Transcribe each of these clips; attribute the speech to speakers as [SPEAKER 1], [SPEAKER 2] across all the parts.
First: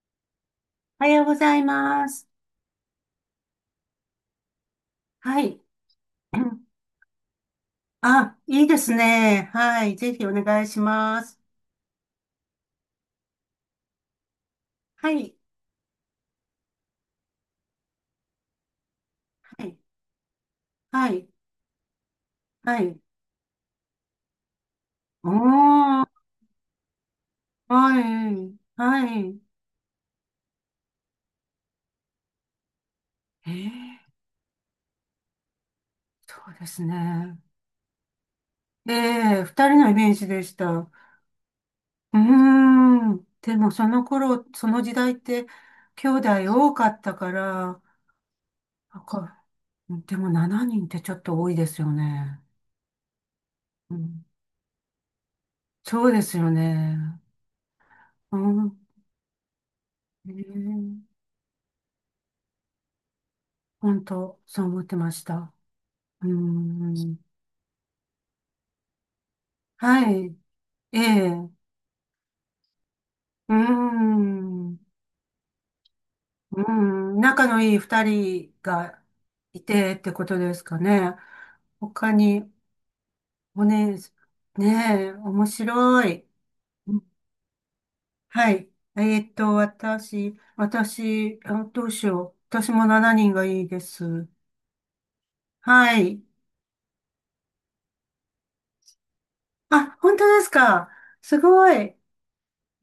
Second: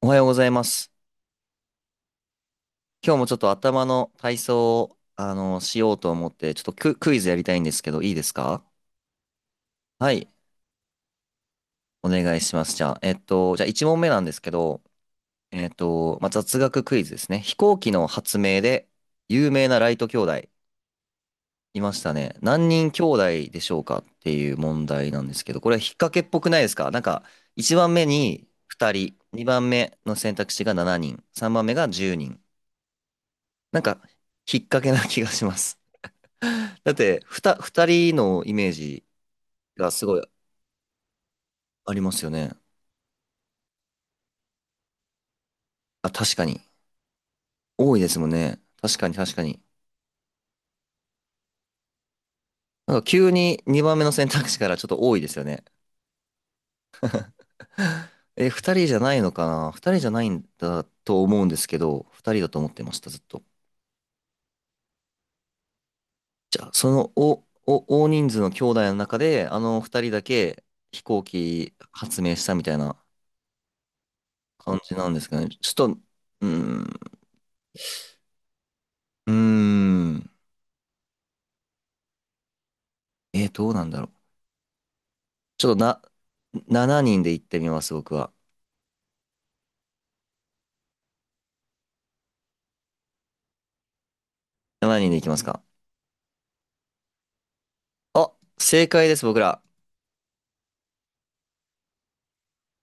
[SPEAKER 1] おはようございます。
[SPEAKER 2] おはようございます。
[SPEAKER 1] 今日もちょっと頭の体操を、
[SPEAKER 2] はい。
[SPEAKER 1] しようと思って、ちょっとクイズやりたいんですけど、いいです
[SPEAKER 2] あ、い
[SPEAKER 1] か？
[SPEAKER 2] いですね。はい。
[SPEAKER 1] は
[SPEAKER 2] ぜひ
[SPEAKER 1] い、
[SPEAKER 2] お願いします。
[SPEAKER 1] お願いします。じゃあ、1問目なんですけど、
[SPEAKER 2] はい。
[SPEAKER 1] まあ、雑学クイズですね。飛行機の発明で有
[SPEAKER 2] は
[SPEAKER 1] 名
[SPEAKER 2] い。
[SPEAKER 1] なライト兄弟
[SPEAKER 2] はい。
[SPEAKER 1] いましたね。何
[SPEAKER 2] は
[SPEAKER 1] 人
[SPEAKER 2] い。
[SPEAKER 1] 兄弟でしょうかっていう問題な
[SPEAKER 2] お
[SPEAKER 1] んですけど、これは引っ
[SPEAKER 2] ー。
[SPEAKER 1] 掛けっぽくないですか？なんか、1番
[SPEAKER 2] は
[SPEAKER 1] 目に
[SPEAKER 2] い。
[SPEAKER 1] 2
[SPEAKER 2] は
[SPEAKER 1] 人、
[SPEAKER 2] い。
[SPEAKER 1] 2番目の選択肢が7人、3番目が10人。
[SPEAKER 2] え
[SPEAKER 1] なんか、
[SPEAKER 2] ー、
[SPEAKER 1] 引っ掛けな気がします。
[SPEAKER 2] そうで す
[SPEAKER 1] だって、
[SPEAKER 2] ね。
[SPEAKER 1] 二人のイメー
[SPEAKER 2] え
[SPEAKER 1] ジ
[SPEAKER 2] え、二人の
[SPEAKER 1] が
[SPEAKER 2] イ
[SPEAKER 1] す
[SPEAKER 2] メー
[SPEAKER 1] ご
[SPEAKER 2] ジ
[SPEAKER 1] い
[SPEAKER 2] でした。う
[SPEAKER 1] ありま
[SPEAKER 2] ー
[SPEAKER 1] すよね。
[SPEAKER 2] ん。でも、その頃、その時代って、兄
[SPEAKER 1] あ、
[SPEAKER 2] 弟
[SPEAKER 1] 確かに。
[SPEAKER 2] 多かったから、
[SPEAKER 1] 多いですもんね。確
[SPEAKER 2] なん
[SPEAKER 1] かに確か
[SPEAKER 2] か、
[SPEAKER 1] に。
[SPEAKER 2] でも7人ってちょっと多いですよね。
[SPEAKER 1] なんか急に2
[SPEAKER 2] う
[SPEAKER 1] 番目の
[SPEAKER 2] ん、
[SPEAKER 1] 選択肢からちょっと多いですよね。
[SPEAKER 2] そうですよね。う
[SPEAKER 1] え、二
[SPEAKER 2] ん。
[SPEAKER 1] 人じゃないのかな？二人じゃないんだ
[SPEAKER 2] ね、
[SPEAKER 1] と思うんですけど、二人だと思ってました、ずっと。
[SPEAKER 2] 本当、そう思ってました。うー
[SPEAKER 1] じゃあ、その、
[SPEAKER 2] ん。
[SPEAKER 1] お、お、大人数の兄弟の中で、あの二
[SPEAKER 2] は
[SPEAKER 1] 人だ
[SPEAKER 2] い。
[SPEAKER 1] け
[SPEAKER 2] え
[SPEAKER 1] 飛行
[SPEAKER 2] え。う
[SPEAKER 1] 機発明したみたいな
[SPEAKER 2] ーん。う
[SPEAKER 1] 感じなんですかね。ちょっと、うー
[SPEAKER 2] ー
[SPEAKER 1] ん、
[SPEAKER 2] ん。仲のいい二人が
[SPEAKER 1] うー
[SPEAKER 2] いてってこ
[SPEAKER 1] ん、
[SPEAKER 2] とですかね。他に、お
[SPEAKER 1] どうなん
[SPEAKER 2] ね、
[SPEAKER 1] だろう。
[SPEAKER 2] ねえ、面
[SPEAKER 1] ちょっとな、
[SPEAKER 2] 白い。う
[SPEAKER 1] 7
[SPEAKER 2] ん。
[SPEAKER 1] 人で行ってみます、僕は。
[SPEAKER 2] はい。私、あ、どうしよう。私も7人がいいです。
[SPEAKER 1] 7人で行きますか？
[SPEAKER 2] はい。
[SPEAKER 1] あ、正解です、僕ら。
[SPEAKER 2] あ、本当ですか？すごい。へ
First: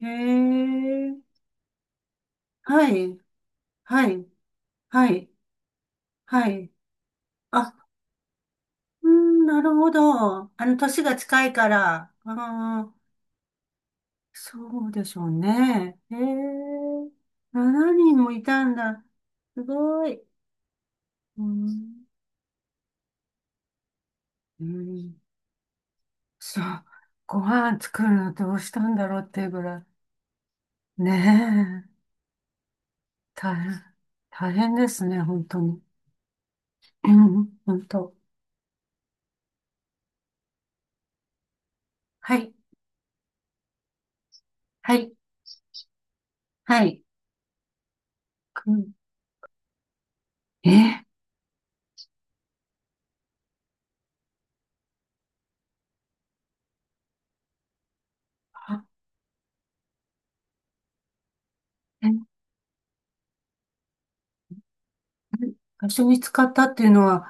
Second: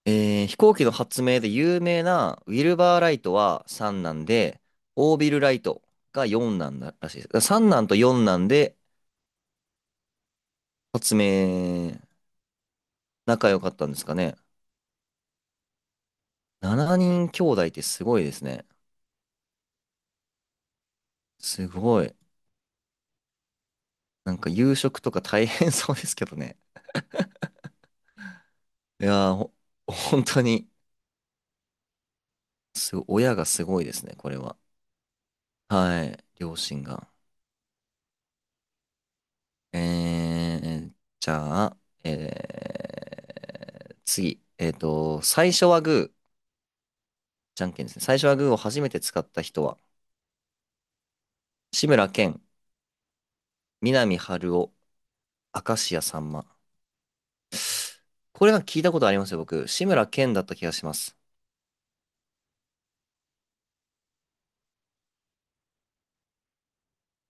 [SPEAKER 1] 飛行機の
[SPEAKER 2] え。
[SPEAKER 1] 発明で有名なウィル
[SPEAKER 2] は
[SPEAKER 1] バーラ
[SPEAKER 2] い。
[SPEAKER 1] イトは3
[SPEAKER 2] は
[SPEAKER 1] なん
[SPEAKER 2] い。
[SPEAKER 1] で、
[SPEAKER 2] は
[SPEAKER 1] オー
[SPEAKER 2] い。
[SPEAKER 1] ビルライトが
[SPEAKER 2] は
[SPEAKER 1] 4
[SPEAKER 2] い。
[SPEAKER 1] なんだらしいです。だから3
[SPEAKER 2] あ、
[SPEAKER 1] なんと4なんで、
[SPEAKER 2] うん、なるほど。年
[SPEAKER 1] 発
[SPEAKER 2] が近いか
[SPEAKER 1] 明、
[SPEAKER 2] ら。ああ、
[SPEAKER 1] 仲良かったんですかね。
[SPEAKER 2] そうでしょうね。へえ、
[SPEAKER 1] 7人兄弟って
[SPEAKER 2] 7
[SPEAKER 1] すご
[SPEAKER 2] 人
[SPEAKER 1] い
[SPEAKER 2] も
[SPEAKER 1] で
[SPEAKER 2] い
[SPEAKER 1] す
[SPEAKER 2] た
[SPEAKER 1] ね。
[SPEAKER 2] んだ。すごい。う
[SPEAKER 1] すご
[SPEAKER 2] ん、
[SPEAKER 1] い。なんか
[SPEAKER 2] う
[SPEAKER 1] 夕食と
[SPEAKER 2] ん、
[SPEAKER 1] か大変そうですけどね。
[SPEAKER 2] そう。ご飯作るのどうしたん
[SPEAKER 1] い
[SPEAKER 2] だろうっ
[SPEAKER 1] やー、
[SPEAKER 2] ていうぐら
[SPEAKER 1] 本当に、
[SPEAKER 2] い。ねえ、
[SPEAKER 1] すごい、親が
[SPEAKER 2] 大
[SPEAKER 1] すご
[SPEAKER 2] 変、
[SPEAKER 1] いですね、これ
[SPEAKER 2] 大
[SPEAKER 1] は。
[SPEAKER 2] 変ですね、本当に。
[SPEAKER 1] はい、両親
[SPEAKER 2] う
[SPEAKER 1] が。
[SPEAKER 2] ん、本当。
[SPEAKER 1] えー、じゃあ、
[SPEAKER 2] はい、
[SPEAKER 1] え次。
[SPEAKER 2] はい、
[SPEAKER 1] 最初はグー、
[SPEAKER 2] はい。
[SPEAKER 1] じゃんけんですね。最初はグーを
[SPEAKER 2] う
[SPEAKER 1] 初め
[SPEAKER 2] ん。
[SPEAKER 1] て使った人は、
[SPEAKER 2] え、
[SPEAKER 1] 志村けん、南春夫、明石家さんま。これなんか聞
[SPEAKER 2] あ
[SPEAKER 1] いたことありますよ、僕。志村けんだった気がします。
[SPEAKER 2] 最初に使ったっていうのは、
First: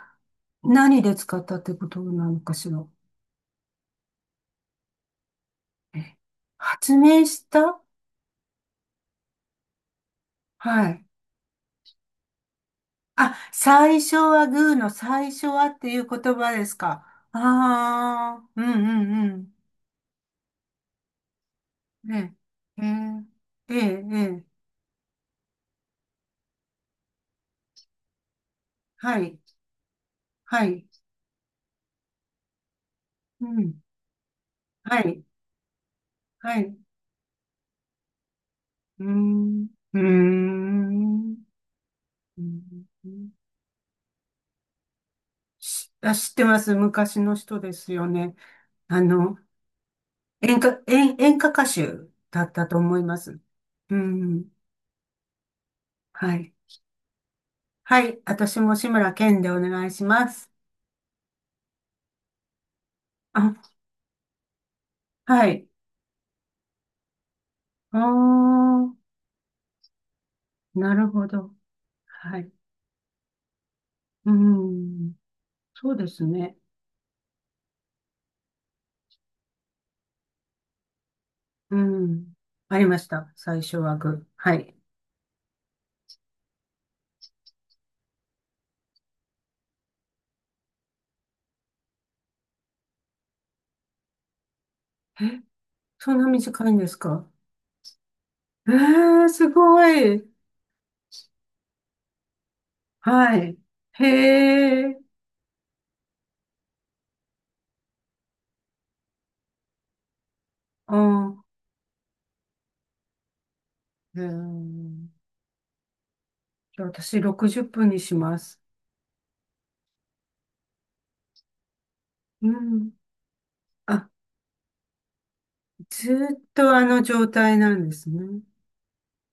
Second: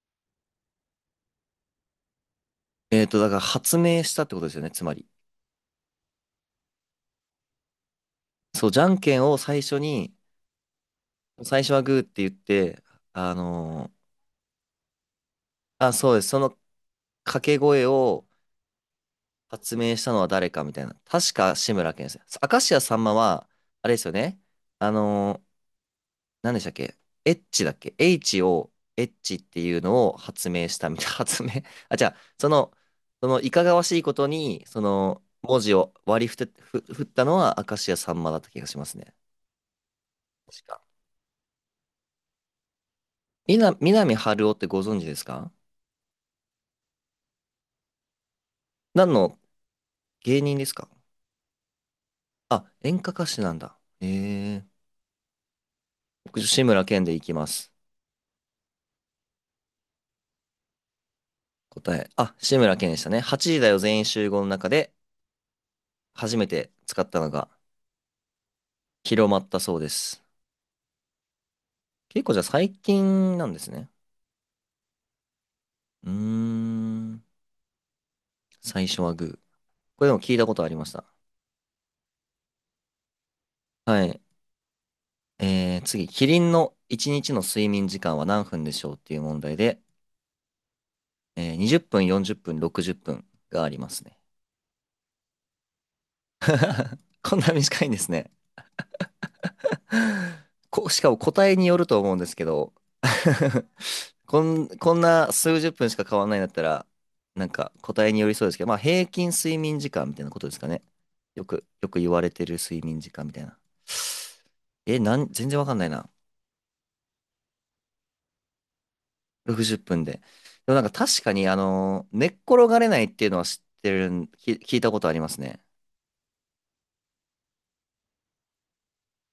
[SPEAKER 2] 何で使ったってことなのかしら。
[SPEAKER 1] だから発明したってことですよね、つまり。
[SPEAKER 2] え発明した。
[SPEAKER 1] そう、じゃんけんを最初に、
[SPEAKER 2] はい。
[SPEAKER 1] 最初はグーって言って、あ
[SPEAKER 2] あ、
[SPEAKER 1] の
[SPEAKER 2] 最初はグーの最初はって
[SPEAKER 1] あ、
[SPEAKER 2] いう
[SPEAKER 1] そうです。
[SPEAKER 2] 言
[SPEAKER 1] その
[SPEAKER 2] 葉ですか？
[SPEAKER 1] 掛け声を、
[SPEAKER 2] ああ、うん、うん、うん。
[SPEAKER 1] 発明したのは誰かみたいな。確か志村けんですよ。
[SPEAKER 2] ね
[SPEAKER 1] 明石家
[SPEAKER 2] え、え
[SPEAKER 1] さんま
[SPEAKER 2] え、
[SPEAKER 1] は、
[SPEAKER 2] え
[SPEAKER 1] あれで
[SPEAKER 2] え、
[SPEAKER 1] すよね。
[SPEAKER 2] ええ、
[SPEAKER 1] あのー、何でしたっけ？エッチだっけ？ H を、エッ
[SPEAKER 2] は
[SPEAKER 1] チ
[SPEAKER 2] い、
[SPEAKER 1] っていうのを発
[SPEAKER 2] は
[SPEAKER 1] 明し
[SPEAKER 2] い、
[SPEAKER 1] たみたいな。あ、じゃあ、その、
[SPEAKER 2] う
[SPEAKER 1] いか
[SPEAKER 2] ん、
[SPEAKER 1] がわしいことに、そ
[SPEAKER 2] は
[SPEAKER 1] の、
[SPEAKER 2] い、
[SPEAKER 1] 文字を割り振っ
[SPEAKER 2] は
[SPEAKER 1] て、
[SPEAKER 2] い、う
[SPEAKER 1] 振ったのは明石家さんまだった気がします
[SPEAKER 2] ー
[SPEAKER 1] ね。
[SPEAKER 2] ん、うー
[SPEAKER 1] 確か。
[SPEAKER 2] ん、うーん。
[SPEAKER 1] 南春夫ってご存知ですか？
[SPEAKER 2] 知ってます。昔の人ですよね。あ
[SPEAKER 1] 何
[SPEAKER 2] の、
[SPEAKER 1] の芸
[SPEAKER 2] 演
[SPEAKER 1] 人です
[SPEAKER 2] 歌、
[SPEAKER 1] か？
[SPEAKER 2] 演、演歌歌手だった
[SPEAKER 1] あ、
[SPEAKER 2] と思
[SPEAKER 1] 演
[SPEAKER 2] い
[SPEAKER 1] 歌
[SPEAKER 2] ま
[SPEAKER 1] 歌
[SPEAKER 2] す。
[SPEAKER 1] 手なんだ。
[SPEAKER 2] うん。
[SPEAKER 1] ええ、
[SPEAKER 2] は
[SPEAKER 1] 僕、
[SPEAKER 2] い。
[SPEAKER 1] 志村けんでいきます。
[SPEAKER 2] はい。私も志村けんでお願いします。
[SPEAKER 1] 答え。あ、志村けんでしたね。8時だ
[SPEAKER 2] あ、
[SPEAKER 1] よ全員集合の中で
[SPEAKER 2] はい。
[SPEAKER 1] 初めて使ったのが
[SPEAKER 2] あー、
[SPEAKER 1] 広まったそうです。
[SPEAKER 2] なるほど。
[SPEAKER 1] 結構じ
[SPEAKER 2] は
[SPEAKER 1] ゃあ
[SPEAKER 2] い。
[SPEAKER 1] 最近なんですね。
[SPEAKER 2] うん。そうで
[SPEAKER 1] うー
[SPEAKER 2] すね。
[SPEAKER 1] ん。最初はグー。これでも聞いたことありました。
[SPEAKER 2] うん。ありました。最初は
[SPEAKER 1] は
[SPEAKER 2] グ
[SPEAKER 1] い。
[SPEAKER 2] ー。はい。
[SPEAKER 1] 次。キリンの1日の睡眠時間は何分でしょうっていう問題で、20分、40分、60分がありますね。
[SPEAKER 2] そんな短いんですか？
[SPEAKER 1] こんな短いんですね。
[SPEAKER 2] えー、すごい。
[SPEAKER 1] しかも答えによると思うんですけど
[SPEAKER 2] はい。へ
[SPEAKER 1] こ
[SPEAKER 2] え。
[SPEAKER 1] んな数十分しか変わらないんだったら、なんか答えによりそうですけど、まあ平均睡眠時間みたいなことですかね。
[SPEAKER 2] あ
[SPEAKER 1] よく言われてる睡眠時間みたいな。
[SPEAKER 2] ー、え
[SPEAKER 1] え、
[SPEAKER 2] ー、
[SPEAKER 1] 全然わかんないな。
[SPEAKER 2] じゃあ私60分にします。
[SPEAKER 1] 60分で。でもなんか確かに、寝っ
[SPEAKER 2] う
[SPEAKER 1] 転がれ
[SPEAKER 2] ん。
[SPEAKER 1] ないっていうのは知って
[SPEAKER 2] あ、
[SPEAKER 1] るん、き、聞いたことありますね。
[SPEAKER 2] ずーっとあの状態なんですね。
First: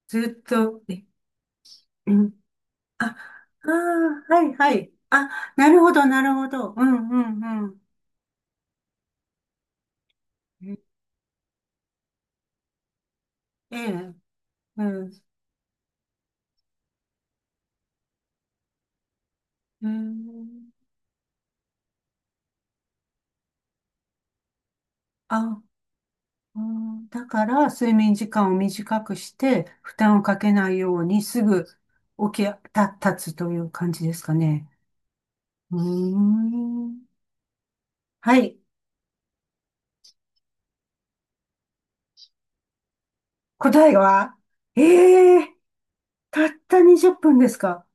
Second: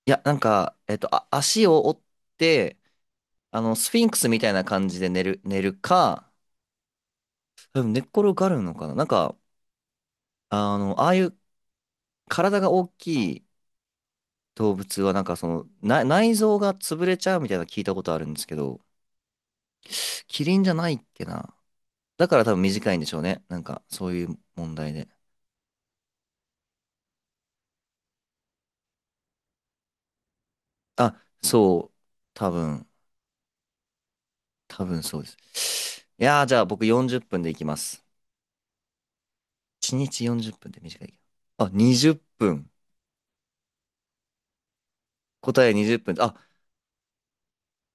[SPEAKER 1] い
[SPEAKER 2] ず
[SPEAKER 1] や、
[SPEAKER 2] ー
[SPEAKER 1] なん
[SPEAKER 2] っ
[SPEAKER 1] か、
[SPEAKER 2] と、え、
[SPEAKER 1] あ、足を折っ
[SPEAKER 2] うん。
[SPEAKER 1] て、
[SPEAKER 2] あ、あ
[SPEAKER 1] スフィンクス
[SPEAKER 2] あ、
[SPEAKER 1] み
[SPEAKER 2] は
[SPEAKER 1] たい
[SPEAKER 2] い、
[SPEAKER 1] な
[SPEAKER 2] は
[SPEAKER 1] 感
[SPEAKER 2] い。
[SPEAKER 1] じで
[SPEAKER 2] あ、
[SPEAKER 1] 寝
[SPEAKER 2] な
[SPEAKER 1] る
[SPEAKER 2] るほど、な
[SPEAKER 1] か、
[SPEAKER 2] るほど。うん、うん、うん。
[SPEAKER 1] うん、寝っ転がるのかな。なんか、
[SPEAKER 2] ええ、
[SPEAKER 1] ああいう体が大きい、
[SPEAKER 2] え
[SPEAKER 1] 動
[SPEAKER 2] え、え
[SPEAKER 1] 物は
[SPEAKER 2] え、
[SPEAKER 1] なんか内臓が潰れちゃうみたいなの聞いたことあるんですけど、キリンじゃないっけな。だから多分短いんでしょうね。なんかそういう問題で。
[SPEAKER 2] あ、うん、だから、睡眠時間を短くして、負担をかけないように、
[SPEAKER 1] あ、
[SPEAKER 2] すぐ
[SPEAKER 1] そう。
[SPEAKER 2] 起き
[SPEAKER 1] 多分、
[SPEAKER 2] た、立つという感じですかね。
[SPEAKER 1] 多分そうで
[SPEAKER 2] う
[SPEAKER 1] す。いやー、じゃあ僕
[SPEAKER 2] ーん。
[SPEAKER 1] 40分でいきます。
[SPEAKER 2] はい。
[SPEAKER 1] 1日40分っぷんって短い。あ、20分。
[SPEAKER 2] 答えは？ええ、
[SPEAKER 1] 答え20分。あ、
[SPEAKER 2] たった20分ですか？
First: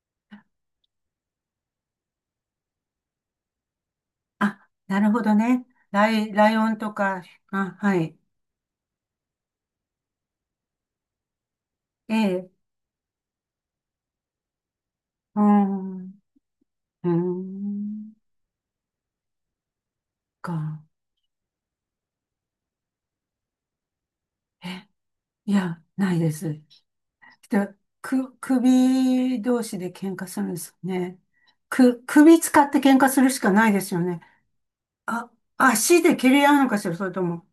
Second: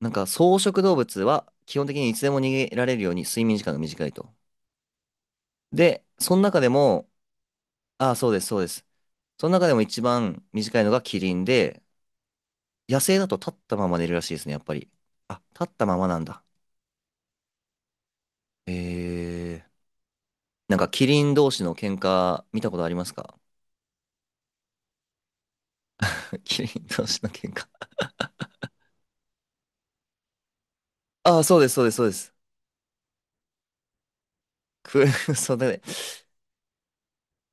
[SPEAKER 1] なんか草食動物は基本的にいつでも逃げられるように睡眠時間が短いと。
[SPEAKER 2] あ、なるほどね。
[SPEAKER 1] で、その
[SPEAKER 2] ライ
[SPEAKER 1] 中
[SPEAKER 2] オ
[SPEAKER 1] で
[SPEAKER 2] ンと
[SPEAKER 1] も、
[SPEAKER 2] か、あ、は
[SPEAKER 1] あ、
[SPEAKER 2] い。
[SPEAKER 1] そうです、そうです。その中でも一番短いのがキリンで、
[SPEAKER 2] ええ、
[SPEAKER 1] 野生だと立ったまま寝るらしいですね、やっぱり。
[SPEAKER 2] う
[SPEAKER 1] あ、
[SPEAKER 2] ー
[SPEAKER 1] 立ったま
[SPEAKER 2] ん、
[SPEAKER 1] まなんだ。
[SPEAKER 2] うーん、
[SPEAKER 1] えー、なん
[SPEAKER 2] か。
[SPEAKER 1] かキリン同士の喧嘩見たことありますか？
[SPEAKER 2] え、いや、ないで す。
[SPEAKER 1] キリン同士の喧嘩。
[SPEAKER 2] で、首同士で喧嘩するんですね。
[SPEAKER 1] あ、そうです、そうです、
[SPEAKER 2] く、
[SPEAKER 1] そうです。
[SPEAKER 2] 首使って喧嘩するしかないですよね。
[SPEAKER 1] く、
[SPEAKER 2] あ、
[SPEAKER 1] そうだね。
[SPEAKER 2] 足で蹴り合うのかしら、それとも。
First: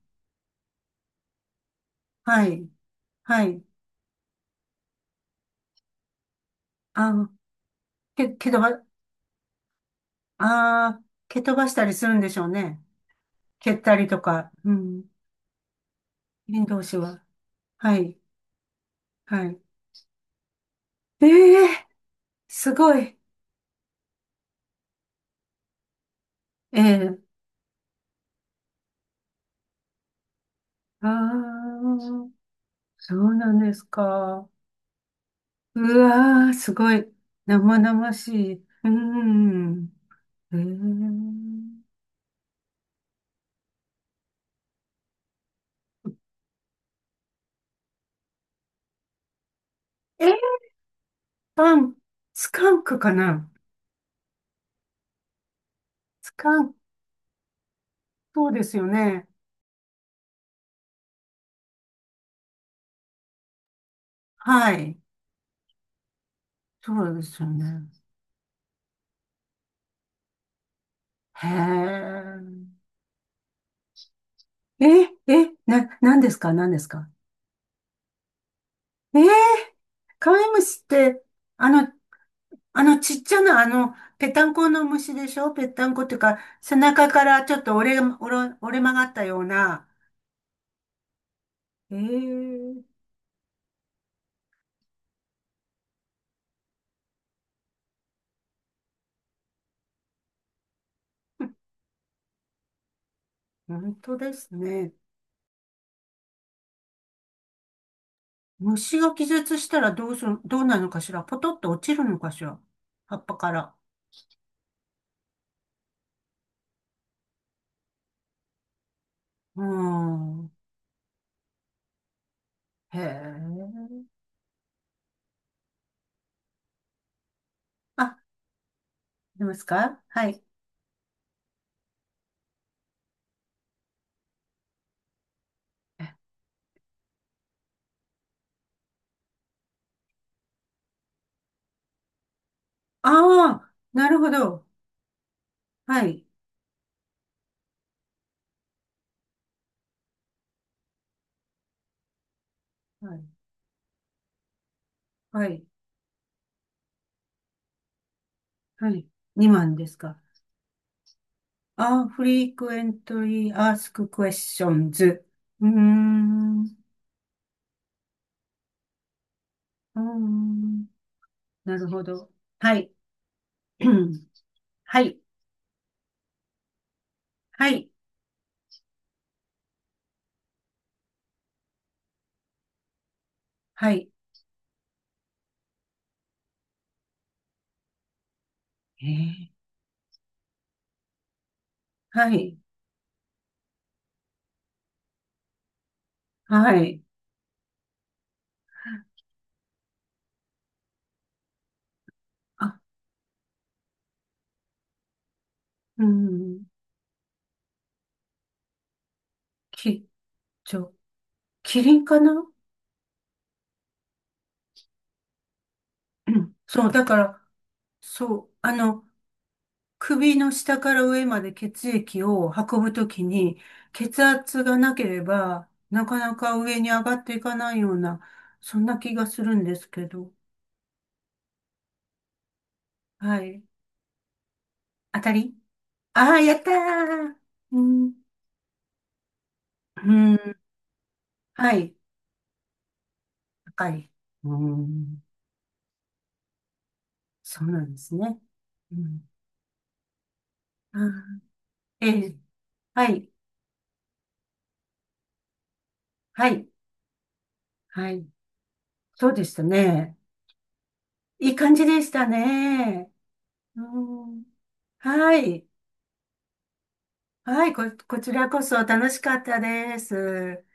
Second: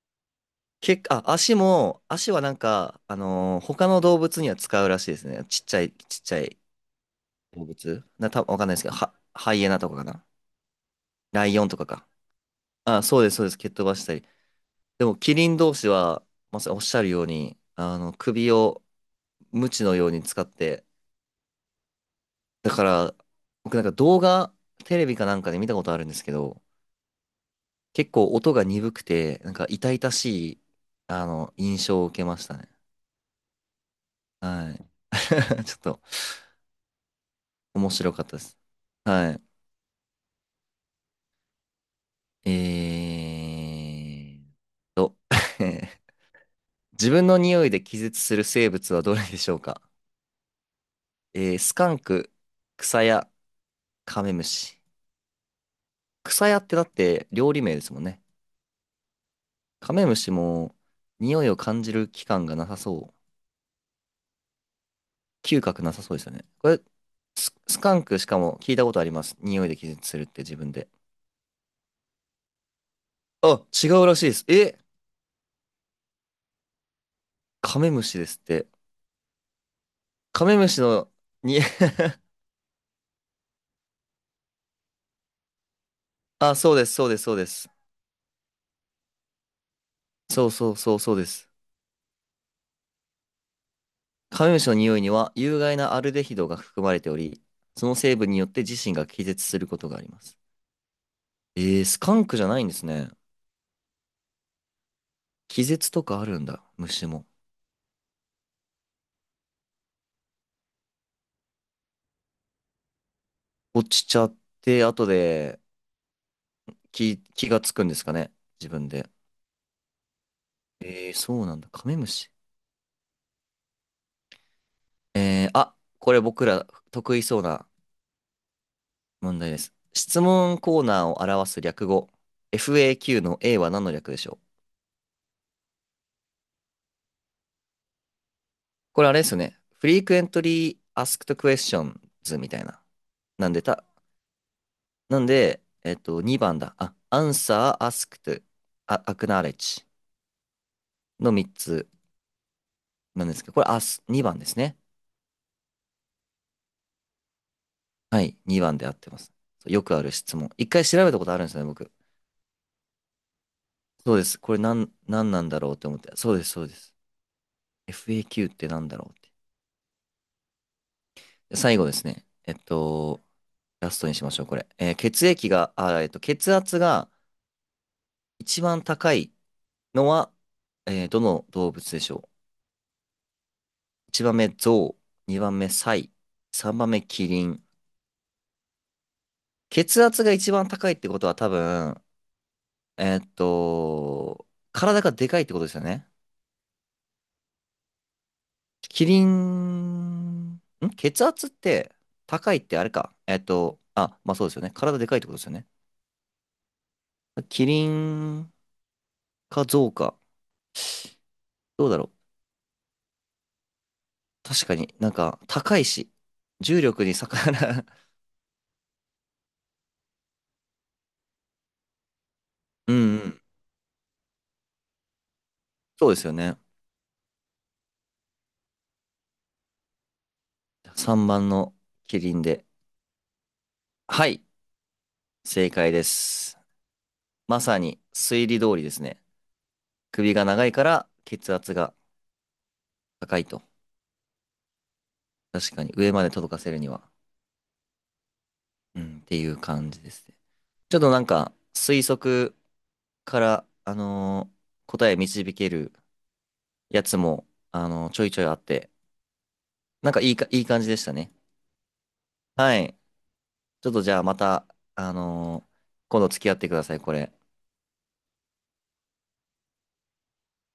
[SPEAKER 1] 結構、あ、足は
[SPEAKER 2] は
[SPEAKER 1] なん
[SPEAKER 2] い、
[SPEAKER 1] か、
[SPEAKER 2] はい。
[SPEAKER 1] 他の動物には使うらしいですね。ちっちゃい、ちっちゃい
[SPEAKER 2] あ、
[SPEAKER 1] 動物。
[SPEAKER 2] け、蹴
[SPEAKER 1] わ
[SPEAKER 2] 飛
[SPEAKER 1] かんないで
[SPEAKER 2] ば、
[SPEAKER 1] すけど、ハイエナとかかな。
[SPEAKER 2] あー、蹴
[SPEAKER 1] ラ
[SPEAKER 2] 飛
[SPEAKER 1] イオン
[SPEAKER 2] ばし
[SPEAKER 1] と
[SPEAKER 2] た
[SPEAKER 1] か
[SPEAKER 2] りす
[SPEAKER 1] か。
[SPEAKER 2] るんでしょうね。
[SPEAKER 1] あ、そうです、そうです。蹴っ
[SPEAKER 2] 蹴っ
[SPEAKER 1] 飛ば
[SPEAKER 2] た
[SPEAKER 1] し
[SPEAKER 2] り
[SPEAKER 1] た
[SPEAKER 2] と
[SPEAKER 1] り。
[SPEAKER 2] か、うん、
[SPEAKER 1] でも、キリン同士は、ま
[SPEAKER 2] 人
[SPEAKER 1] さにお
[SPEAKER 2] 同
[SPEAKER 1] っし
[SPEAKER 2] 士
[SPEAKER 1] ゃるよ
[SPEAKER 2] は。
[SPEAKER 1] うに、
[SPEAKER 2] はい、
[SPEAKER 1] 首を、
[SPEAKER 2] はい。
[SPEAKER 1] 鞭のように使って、
[SPEAKER 2] ええ、
[SPEAKER 1] だ
[SPEAKER 2] す
[SPEAKER 1] か
[SPEAKER 2] ご
[SPEAKER 1] ら、
[SPEAKER 2] い。
[SPEAKER 1] 僕なんか動画、テレビかなんかで見たことあるんですけど、
[SPEAKER 2] ええ。
[SPEAKER 1] 結構音が鈍くて、なんか痛々しい、
[SPEAKER 2] あ
[SPEAKER 1] 印象を受け
[SPEAKER 2] あ、
[SPEAKER 1] ましたね。
[SPEAKER 2] そうなんですか？
[SPEAKER 1] はい。ちょっ
[SPEAKER 2] う
[SPEAKER 1] と
[SPEAKER 2] わー、すごい。生
[SPEAKER 1] 面白
[SPEAKER 2] 々
[SPEAKER 1] かったで
[SPEAKER 2] し
[SPEAKER 1] す。
[SPEAKER 2] い。う
[SPEAKER 1] はい。
[SPEAKER 2] ん。え
[SPEAKER 1] えーっと 自分の匂いで気絶する生物はどれでしょうか？
[SPEAKER 2] え。え、
[SPEAKER 1] ス
[SPEAKER 2] パ
[SPEAKER 1] カ
[SPEAKER 2] ン、
[SPEAKER 1] ンク、
[SPEAKER 2] スカン
[SPEAKER 1] ク
[SPEAKER 2] ク
[SPEAKER 1] サ
[SPEAKER 2] か
[SPEAKER 1] ヤ、
[SPEAKER 2] な？
[SPEAKER 1] カメムシ。
[SPEAKER 2] ス
[SPEAKER 1] クサ
[SPEAKER 2] カ
[SPEAKER 1] ヤっ
[SPEAKER 2] ン
[SPEAKER 1] て
[SPEAKER 2] ク、
[SPEAKER 1] だって料理名ですもんね。
[SPEAKER 2] そうですよね。
[SPEAKER 1] カメムシも匂いを感じる器官がなさそう。
[SPEAKER 2] はい。
[SPEAKER 1] 嗅覚なさそうですよね。これ、
[SPEAKER 2] そうですよ
[SPEAKER 1] ス
[SPEAKER 2] ね。
[SPEAKER 1] カンクしかも聞いたことあります。匂いで気絶するって自分で。
[SPEAKER 2] へ
[SPEAKER 1] あ、違うらしいです。え、
[SPEAKER 2] え。何ですか？何ですか？
[SPEAKER 1] カメムシですって。
[SPEAKER 2] ええー、カメ
[SPEAKER 1] カメ
[SPEAKER 2] ム
[SPEAKER 1] ム
[SPEAKER 2] シ
[SPEAKER 1] シ
[SPEAKER 2] っ
[SPEAKER 1] の
[SPEAKER 2] て、
[SPEAKER 1] に、
[SPEAKER 2] あの、ちっちゃな、ぺたんこの虫でしょ？ぺったんこっていうか、
[SPEAKER 1] あ、そ
[SPEAKER 2] 背
[SPEAKER 1] うです、そ
[SPEAKER 2] 中
[SPEAKER 1] うで
[SPEAKER 2] か
[SPEAKER 1] す、そう
[SPEAKER 2] ら
[SPEAKER 1] で
[SPEAKER 2] ちょっ
[SPEAKER 1] す。
[SPEAKER 2] と折れ曲がったような。
[SPEAKER 1] そうそうそうそうです。
[SPEAKER 2] ええ、
[SPEAKER 1] カメムシの匂いには有害なアルデヒドが含まれており、その成分によって自身が気絶することがあります。スカンクじゃないんですね。
[SPEAKER 2] 本当ですね。
[SPEAKER 1] 気絶とかあるんだ、虫も。
[SPEAKER 2] 虫が気絶したらどうなるのかしら？ポトッと落ちるのかしら、葉っぱから。
[SPEAKER 1] 落ちちゃって、後で気がつくんですかね、自分で。
[SPEAKER 2] うーん。
[SPEAKER 1] そうなんだ。カメムシ。
[SPEAKER 2] へえ。
[SPEAKER 1] あ、これ僕ら得意そうな
[SPEAKER 2] あ、
[SPEAKER 1] 問
[SPEAKER 2] い
[SPEAKER 1] 題
[SPEAKER 2] ま
[SPEAKER 1] で
[SPEAKER 2] す
[SPEAKER 1] す。
[SPEAKER 2] か？
[SPEAKER 1] 質
[SPEAKER 2] はい。
[SPEAKER 1] 問コーナーを表す略語、FAQ の A は何の略でしょう？これあれですよね。Frequently Asked Questions みたいな。
[SPEAKER 2] あ
[SPEAKER 1] なんで
[SPEAKER 2] あ
[SPEAKER 1] た、
[SPEAKER 2] ー、なるほど。
[SPEAKER 1] なんで、
[SPEAKER 2] はい。
[SPEAKER 1] 2番だ。あ、Answer、 Asked、 Acknowledge の3つ
[SPEAKER 2] は
[SPEAKER 1] な
[SPEAKER 2] い。
[SPEAKER 1] んですけど、これ、2番ですね。
[SPEAKER 2] はい。
[SPEAKER 1] はい、2番で
[SPEAKER 2] は
[SPEAKER 1] 合っ
[SPEAKER 2] い。
[SPEAKER 1] てます。
[SPEAKER 2] 2
[SPEAKER 1] そう、
[SPEAKER 2] 万
[SPEAKER 1] よ
[SPEAKER 2] で
[SPEAKER 1] く
[SPEAKER 2] す
[SPEAKER 1] ある
[SPEAKER 2] か？
[SPEAKER 1] 質問。一回調べたことあるんですよね、僕。
[SPEAKER 2] あ、frequently asked
[SPEAKER 1] そうです。これ
[SPEAKER 2] questions。う
[SPEAKER 1] なんなんだ
[SPEAKER 2] ー
[SPEAKER 1] ろうって思って。そうです、そ
[SPEAKER 2] ん、
[SPEAKER 1] うで
[SPEAKER 2] う
[SPEAKER 1] す。FAQ ってなんだろうって。
[SPEAKER 2] ーん、
[SPEAKER 1] で
[SPEAKER 2] な
[SPEAKER 1] 最後
[SPEAKER 2] る
[SPEAKER 1] で
[SPEAKER 2] ほ
[SPEAKER 1] すね。
[SPEAKER 2] ど。はい。
[SPEAKER 1] ラストにし ましょう、これ。えー
[SPEAKER 2] はい。
[SPEAKER 1] 血液が、あ、血圧が
[SPEAKER 2] はい。
[SPEAKER 1] 一番高いのは、どの動物でしょ
[SPEAKER 2] はい。
[SPEAKER 1] う？ 1 番目、ゾウ。2番目、サイ。3番目、キリン。
[SPEAKER 2] えー、
[SPEAKER 1] 血圧が一番高いってことは多分、
[SPEAKER 2] はい。
[SPEAKER 1] えっと、体がでかいってことですよね。
[SPEAKER 2] はい。
[SPEAKER 1] キリン、血圧って高いって
[SPEAKER 2] あ、
[SPEAKER 1] あれか。あ、まあそうですよね。体でかいってことですよね。
[SPEAKER 2] うん。
[SPEAKER 1] キリン、か増
[SPEAKER 2] き、
[SPEAKER 1] か。
[SPEAKER 2] ちょ、キ
[SPEAKER 1] どう
[SPEAKER 2] リ
[SPEAKER 1] だ
[SPEAKER 2] ン
[SPEAKER 1] ろう。
[SPEAKER 2] かな？
[SPEAKER 1] 確かになんか高いし、
[SPEAKER 2] うん。
[SPEAKER 1] 重
[SPEAKER 2] そう、だ
[SPEAKER 1] 力に
[SPEAKER 2] か
[SPEAKER 1] 逆
[SPEAKER 2] ら、
[SPEAKER 1] らう。
[SPEAKER 2] そう、首の下から上まで血液を運 ぶ
[SPEAKER 1] うん
[SPEAKER 2] と
[SPEAKER 1] う
[SPEAKER 2] き
[SPEAKER 1] ん。
[SPEAKER 2] に、血圧がなければ、な
[SPEAKER 1] そうで
[SPEAKER 2] か
[SPEAKER 1] すよ
[SPEAKER 2] なか
[SPEAKER 1] ね。
[SPEAKER 2] 上に上がっていかないような、そんな気がするんですけど。
[SPEAKER 1] 3番のキリンで。
[SPEAKER 2] はい。
[SPEAKER 1] はい、
[SPEAKER 2] 当たり。
[SPEAKER 1] 正解で
[SPEAKER 2] ああー、や
[SPEAKER 1] す。
[SPEAKER 2] ったー。
[SPEAKER 1] まさ
[SPEAKER 2] う
[SPEAKER 1] に
[SPEAKER 2] ん。
[SPEAKER 1] 推理通りですね。
[SPEAKER 2] う
[SPEAKER 1] 首が
[SPEAKER 2] ん。
[SPEAKER 1] 長いから血圧
[SPEAKER 2] は
[SPEAKER 1] が
[SPEAKER 2] い。
[SPEAKER 1] 高いと。
[SPEAKER 2] 高い。うん。
[SPEAKER 1] 確かに上まで届かせるには。
[SPEAKER 2] そうなんですね。う
[SPEAKER 1] うん、っ
[SPEAKER 2] ん。
[SPEAKER 1] ていう感じですね。ちょっとなん
[SPEAKER 2] あ
[SPEAKER 1] か推
[SPEAKER 2] ええ。
[SPEAKER 1] 測
[SPEAKER 2] はい。
[SPEAKER 1] から、答え導ける
[SPEAKER 2] はい。
[SPEAKER 1] やつも、
[SPEAKER 2] は
[SPEAKER 1] ちょ
[SPEAKER 2] い。
[SPEAKER 1] いちょいあって、
[SPEAKER 2] そうでした
[SPEAKER 1] なん
[SPEAKER 2] ね。
[SPEAKER 1] かいい感じでしたね。
[SPEAKER 2] いい感じでした
[SPEAKER 1] はい。
[SPEAKER 2] ね。う
[SPEAKER 1] ちょっとじゃあま
[SPEAKER 2] ん。
[SPEAKER 1] た、あ
[SPEAKER 2] は
[SPEAKER 1] の
[SPEAKER 2] い。
[SPEAKER 1] ー今度付き合ってください、これ。
[SPEAKER 2] はい。こちらこそ楽しかったです。